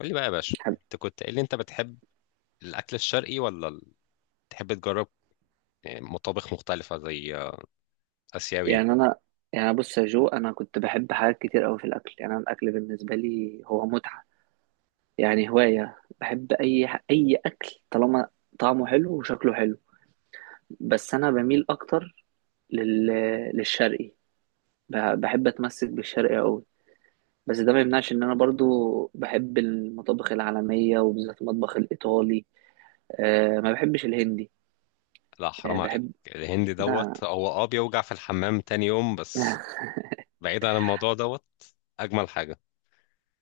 قول لي بقى يا باشا، حب- انت كنت قايل لي انت بتحب الاكل الشرقي ولا تحب تجرب يعني مطابخ مختلفه زي اسيوي. يعني انا يعني بص يا جو، انا كنت بحب حاجات كتير قوي في الاكل. يعني انا الاكل بالنسبه لي هو متعه. يعني هوايه، بحب اي اي اكل طالما طعمه حلو وشكله حلو. بس انا بميل اكتر لل... للشرقي. بحب اتمسك بالشرقي قوي، بس ده ما يمنعش ان انا برضو بحب المطابخ العالميه وبالذات المطبخ الايطالي. أه، ما بحبش الهندي. لا، أه حرام عليك بحب. الهندي لا. دوت. هو بيوجع في الحمام تاني يوم بس. بعيد عن الموضوع دوت، اجمل حاجه.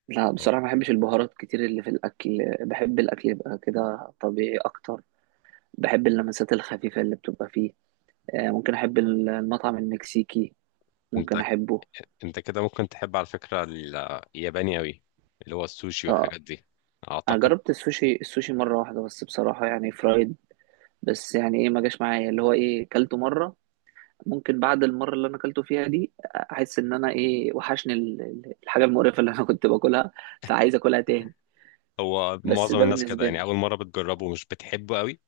لا هو بصراحة ما بحبش البهارات كتير اللي في الأكل. بحب الأكل يبقى كده طبيعي أكتر. بحب اللمسات الخفيفة اللي بتبقى فيه. آه، ممكن أحب المطعم المكسيكي. ممكن انت أحبه. انت كده ممكن تحب على فكره الياباني قوي، اللي هو السوشي آه، والحاجات دي، أنا اعتقد. جربت السوشي، مرة واحدة بس بصراحة يعني فرايد. بس يعني إيه، ما جاش معايا. اللي هو إيه، كلته مرة. ممكن بعد المرة اللي أنا كلته فيها دي أحس إن أنا إيه، وحشني الحاجة المقرفة اللي أنا كنت باكلها. فعايز أكلها تاني. هو بس معظم ده الناس كده، بالنسبة يعني لي. اول مره بتجربه مش بتحبه قوي،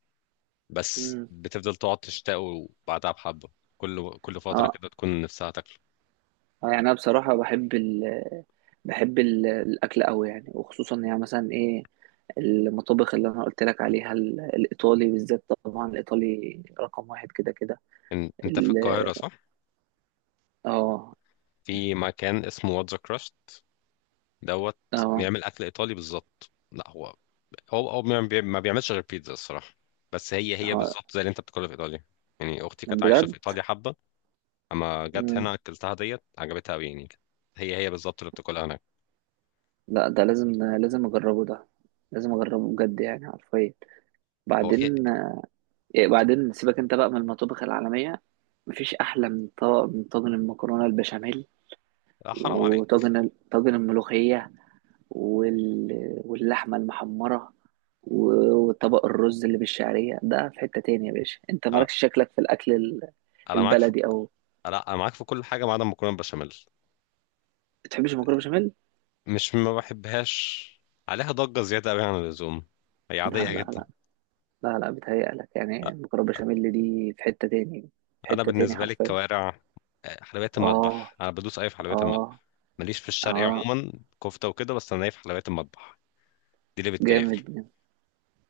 بس مم. بتفضل تقعد تشتاقه بعدها بحبه. كل فتره اه. كده تكون نفسها. اه يعني انا بصراحه بحب ال، بحب الاكل قوي يعني. وخصوصا يعني مثلا ايه، المطابخ اللي انا قلت لك عليها، الايطالي بالذات. طبعا الايطالي رقم واحد كده كده. انت في ال-. القاهرة صح؟ اه. في مكان اسمه واتزا كراست دوت، اه. بيعمل اكل ايطالي بالظبط. لا هو ما بيعملش غير بيتزا الصراحة. بس هي اه. بالظبط زي اللي انت بتاكلها في ايطاليا. يعني اختي كانت عايشة في بجد؟ ايطاليا حبة، اما جت مم. هنا اكلتها ديت عجبتها قوي يعني. هي بالظبط اللي بتاكلها هناك. لا ده لازم. لازم اجربه ده. لازم اجربه بجد يعني حرفيا. هو في، بعدين إيه، بعدين سيبك انت بقى من المطابخ العالميه. مفيش احلى من طاجن، من طاجن المكرونه البشاميل. لا، حرام عليك. وطاجن طاجن الملوخيه. واللحمة المحمرة. وطبق الرز اللي بالشعرية ده في حتة تانية. يا باشا، انت انا مالكش شكلك في الأكل انا معاك في، البلدي أو؟ لا، انا معاك في كل حاجة ما عدا المكرونة بشاميل. بتحبش المكرونة بشاميل؟ مش ما بحبهاش، عليها ضجة زيادة قوي عن اللزوم، هي لا عادية لا جدا. لا لا لا، بتهيألك. يعني المكرونة بشاميل دي في حتة تاني. في انا حتة تاني بالنسبه لي حرفيا. الكوارع، حلويات اه. المطبخ انا بدوس اي في حلويات اه. المطبخ. ماليش في الشرقي اه. عموما، كفته وكده، بس انا ايه في حلويات المطبخ دي اللي بتكيفني. جامد.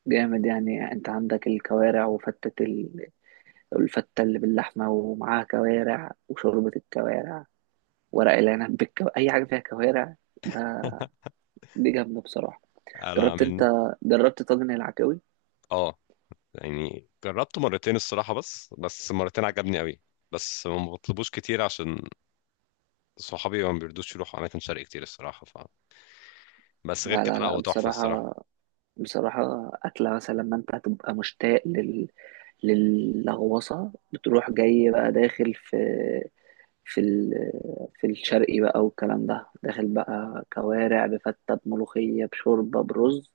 جامد يعني. انت عندك الكوارع وفتة الفتة اللي باللحمة ومعاها كوارع وشوربة الكوارع. ورق العنب بالكو...، أي حاجة فيها كوارع ده. دي جامدة بصراحة. انا جربت من انت، جربت طاجن العكاوي؟ اه يعني جربته مرتين الصراحه، بس مرتين عجبني قوي. بس ما بطلبوش كتير عشان صحابي ما بيرضوش يروحوا اماكن شرقي كتير الصراحه بس غير لا كده لا لا لا هو تحفه الصراحه. بصراحة. بصراحة أكلة مثلا لما انت هتبقى مشتاق للغوصة، بتروح جاي بقى داخل في، في ال... في الشرقي بقى والكلام ده. داخل بقى كوارع بفتة بملوخية بشوربة برز،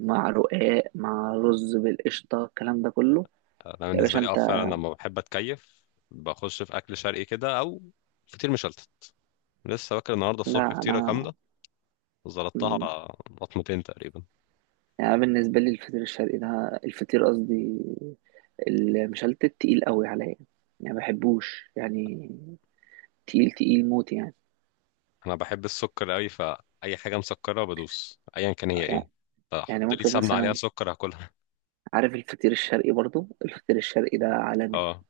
مع رقاق، مع رز بالقشطة، الكلام ده كله. انا يا بالنسبه باشا لي انت. فعلا لما بحب اتكيف بخش في اكل شرقي كده او فطير مشلتت. لسه واكل النهارده الصبح لا فطيره انا. كامله، مم. زلطتها لطمتين تقريبا. يعني أنا بالنسبة لي الفطير الشرقي ده، الفطير قصدي المشلتت، تقيل قوي عليا. يعني ما بحبوش يعني. تقيل تقيل موت يعني. انا بحب السكر قوي، فاي حاجه مسكره بدوس ايا كان هي ايه، يعني. يعني فحط لي ممكن سمنه عليها مثلا، سكر هاكلها. عارف الفطير الشرقي؟ برضو الفطير الشرقي ده عالمي. اه،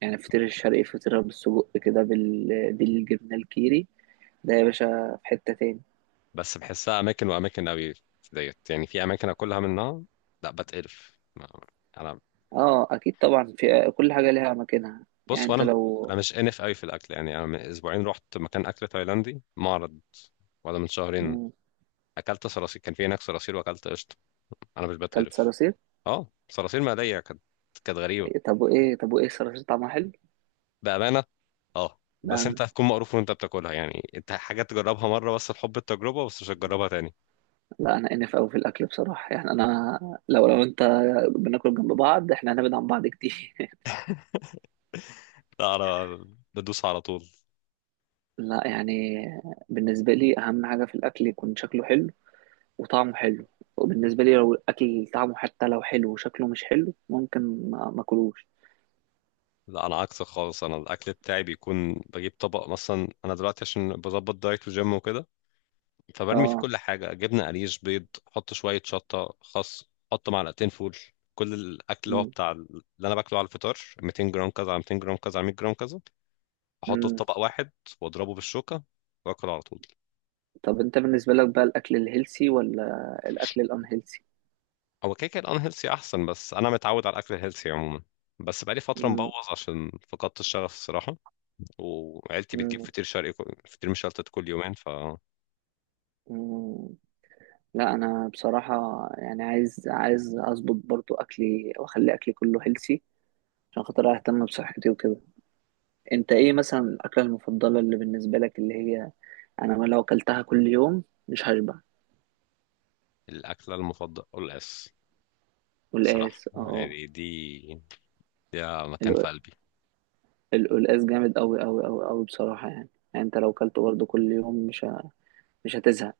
يعني الفطير الشرقي فطيرة بالسجق كده بالجبنة الكيري، ده يا باشا في حتة تاني. بس بحسها اماكن واماكن قوي. في ديت يعني في اماكن اكلها منها لا بتقرف انا اه اكيد طبعا. في كل حاجة ليها مكانها. يعني بص، انت وانا لو. انا مش انف قوي في الاكل. يعني انا من اسبوعين رحت مكان اكل تايلاندي معرض، ولا من شهرين، مم، اكلت صراصير. كان في هناك صراصير واكلت قشطه، انا مش كلت بتقرف. صراصير؟ اه، صراصير مقليه كانت غريبه. إيه، طب وايه، الصراصير طعمها حلو؟ بأمانة. اه، لا بس انت أنا- هتكون مقروف وانت بتاكلها، يعني انت حاجة تجربها مرة بس لحب التجربة، بس مش هتجربها تاني. لا انا انف قوي في الاكل بصراحة. يعني انا لو، انت بناكل جنب بعض، احنا هنبعد عن بعض كتير. لا انا بدوس على طول. لا يعني، بالنسبة لي أهم حاجة في الأكل يكون شكله حلو وطعمه حلو. وبالنسبة لي لو الأكل طعمه حتى لو حلو وشكله مش حلو، ممكن ما أكلوش. لا انا عكسك خالص، انا الاكل بتاعي بيكون بجيب طبق مثلا. انا دلوقتي عشان بظبط دايت وجيم وكده، فبرمي فيه اه. كل حاجة، جبنة قريش بيض، حط شوية شطة خس، حط معلقتين فول، كل الاكل اللي هو مم. بتاع اللي انا باكله على الفطار، 200 جرام كذا على 200 جرام كذا على 100 جرام كذا. احطه في مم. طبق واحد واضربه بالشوكة واكل على طول. طب أنت بالنسبة لك بقى، الأكل الهيلسي ولا الأكل الأنهيلسي؟ هو كده كده الانهيلثي احسن، بس انا متعود على الاكل الهيلثي عموما، بس بقالي فتره مم. مبوظ عشان فقدت الشغف الصراحه، وعيلتي بتجيب مم. فطير شرقي فطير مشلتت كل يومين. فالاكله مم. لا أنا بصراحة يعني، عايز، أظبط برضو أكلي وأخلي أكلي كله هيلسي، عشان خاطر أهتم بصحتي وكده. انت ايه مثلا الاكله المفضله اللي بالنسبه لك، اللي هي انا ما لو اكلتها كل يوم مش هشبع؟ المفضله قلقاس صراحه والقلقاس، اه. يعني، دي مكان في ال- قلبي. القلقاس جامد قوي قوي قوي قوي بصراحه يعني. يعني انت لو اكلته برضه كل يوم مش مش هتزهق.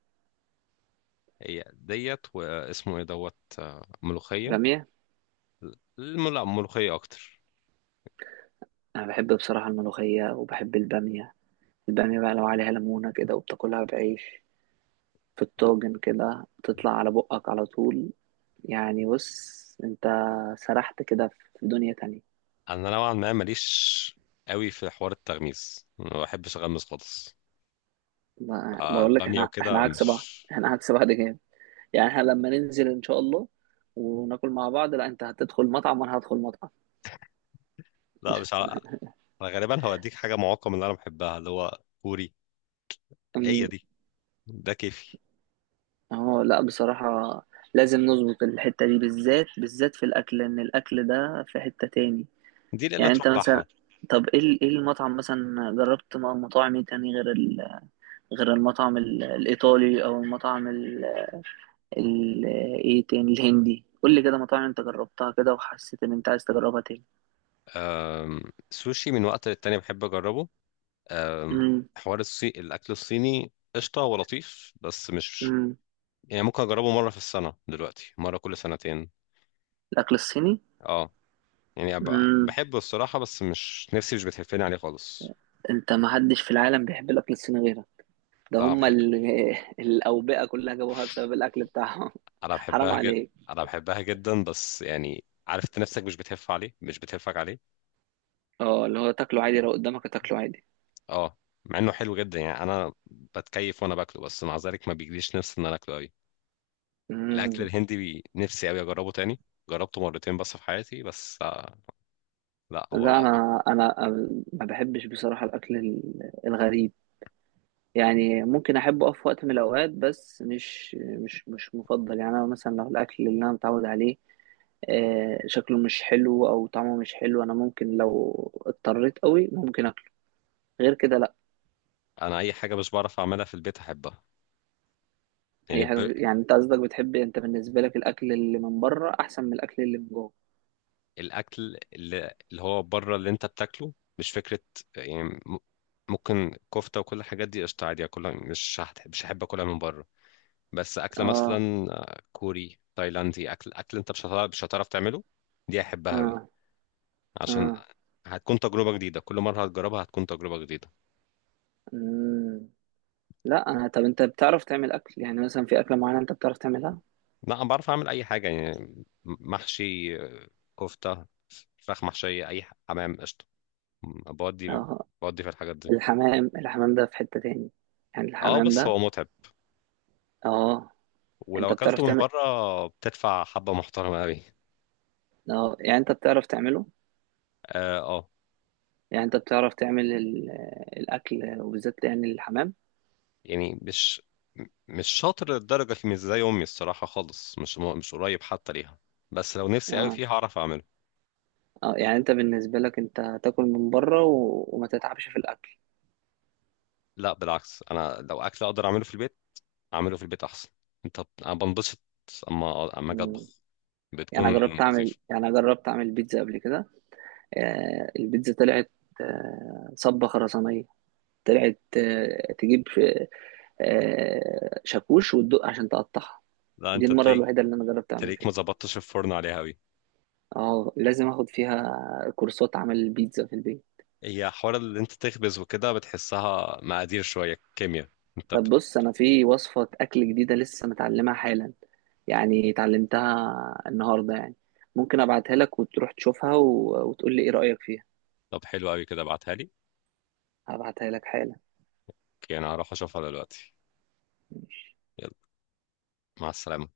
هي ديت واسمه ايه دوت، ملوخيه. باميه. لا ملوخيه اكتر. انا بحب بصراحه الملوخيه وبحب الباميه. الباميه بقى لو عليها ليمونه كده وبتاكلها بعيش في الطاجن كده، تطلع على بقك على طول. يعني بص انت، سرحت كده في دنيا تانية. انا نوعا ما ماليش قوي في حوار التغميس، ما بحبش اغمس خالص. آه، بقول لك، الباميه احنا، وكده عكس بعض. مش. احنا عكس بعض جامد. يعني احنا لما ننزل ان شاء الله وناكل مع بعض، لا انت هتدخل مطعم وانا هدخل مطعم. لا مش عارف، انا غالبا هوديك حاجه معقمه من اللي انا بحبها اللي هو كوري. هي أم، دي، ده كيفي، اهو لا بصراحة، لازم نظبط الحتة دي، بالذات بالذات في الاكل، لان الاكل ده في حتة تاني. دي الا يعني تروح انت مثلا، بحة. طب ايه ايه المطعم مثلا، جربت مطاعم ايه تاني غير غير المطعم الايطالي او المطعم ال...؟ ايه تاني، الهندي؟ قول لي كده مطاعم انت جربتها كده وحسيت ان انت عايز تجربها تاني. أم، سوشي من وقت للتاني بحب اجربه. امم. حوار الاكل الصيني قشطه ولطيف، بس مش. امم. يعني ممكن اجربه مره في السنه، دلوقتي مره كل سنتين. الاكل الصيني. اه، يعني بحبه الصراحه، بس مش نفسي مش بتهفني عليه خالص. انت، ما حدش في العالم بيحب الاكل الصيني غيرك. ده لا، أنا هم بحب. ال... الاوبئه كلها جابوها بسبب الاكل بتاعهم. انا حرام بحبها جدا، عليك. انا بحبها جدا، بس يعني عارف انت نفسك مش بتهف عليه، مش بتهفك عليه. اه، اللي هو تاكله عادي. لو قدامك تاكله عادي. اه، مع انه حلو جدا، يعني انا بتكيف وانا باكله، بس مع ذلك ما بيجيليش نفس ان انا اكله قوي. الاكل امم. الهندي نفسي قوي اجربه تاني. جربته مرتين بس في حياتي، بس آه، لا هو لا رائع. انا انا ما بحبش بصراحه الاكل الغريب. يعني ممكن احبه في وقت من الاوقات، بس مش مفضل. يعني انا مثلا لو الاكل اللي انا متعود عليه، آه، شكله مش حلو او طعمه مش حلو، انا ممكن لو اضطريت قوي ممكن اكله. غير كده لا. انا اي حاجه مش بعرف اعملها في البيت احبها، يعني اي حاجه يعني، انت قصدك بتحب، انت بالنسبه لك الاكل اللي من بره احسن من الاكل اللي من جوه؟ الاكل اللي هو بره اللي انت بتاكله مش فكره. يعني ممكن كفته وكل الحاجات دي قشطه عادي اكلها، مش هحب اكلها من بره. بس اكله اه. مثلا كوري تايلاندي، اكل انت مش هتعرف تعمله. دي احبها اه. قوي عشان اه. هتكون تجربة جديدة، كل مرة هتجربها هتكون تجربة جديدة. مم. لا انا، طب انت بتعرف تعمل اكل؟ يعني مثلا في اكله معينه انت بتعرف تعملها؟ لا أنا بعرف أعمل أي حاجة، يعني محشي، كفتة، فراخ محشية، أي حمام قشطة، بودي اه. بودي في الحاجات دي. الحمام، الحمام ده في حته تاني. يعني اه الحمام بس ده. هو متعب، اه، ولو انت بتعرف أكلته من تعمل؟ بره بتدفع حبة محترمة أوي. اه يعني انت بتعرف تعمله؟ اه آه. يعني انت بتعرف تعمل الاكل وبالذات يعني الحمام؟ يعني مش شاطر للدرجة في، مش زي أمي الصراحة خالص، مش قريب حتى ليها، بس لو نفسي أوي اه. فيها هعرف أعمله. اه يعني انت بالنسبه لك، انت تاكل من بره وما تتعبش في الاكل. لا بالعكس، أنا لو أكل أقدر أعمله في البيت اعمله في البيت احسن. انا بنبسط اما اجي اطبخ مم. يعني بتكون أنا جربت أعمل، لطيفه. بيتزا قبل كده. آه، البيتزا طلعت آه، صبة خرسانية. طلعت آه، تجيب آه، شاكوش وتدق عشان تقطعها. لا دي انت المرة تلاقيك الوحيدة اللي أنا جربت أعمل تلاقيك ما فيها. ظبطتش الفرن عليها قوي. اه، لازم اخد فيها كورسات عمل البيتزا في البيت. هي حوار اللي انت تخبز وكده، بتحسها مقادير شويه كيمياء. انت طب بص، انا في وصفة اكل جديدة لسه متعلمها حالا. يعني اتعلمتها النهاردة يعني. ممكن ابعتها لك وتروح تشوفها وتقول لي ايه رأيك فيها. طب حلو قوي كده ابعتها لي. هبعتها لك حالا. اوكي انا هروح اشوفها دلوقتي. يلا مع السلامه.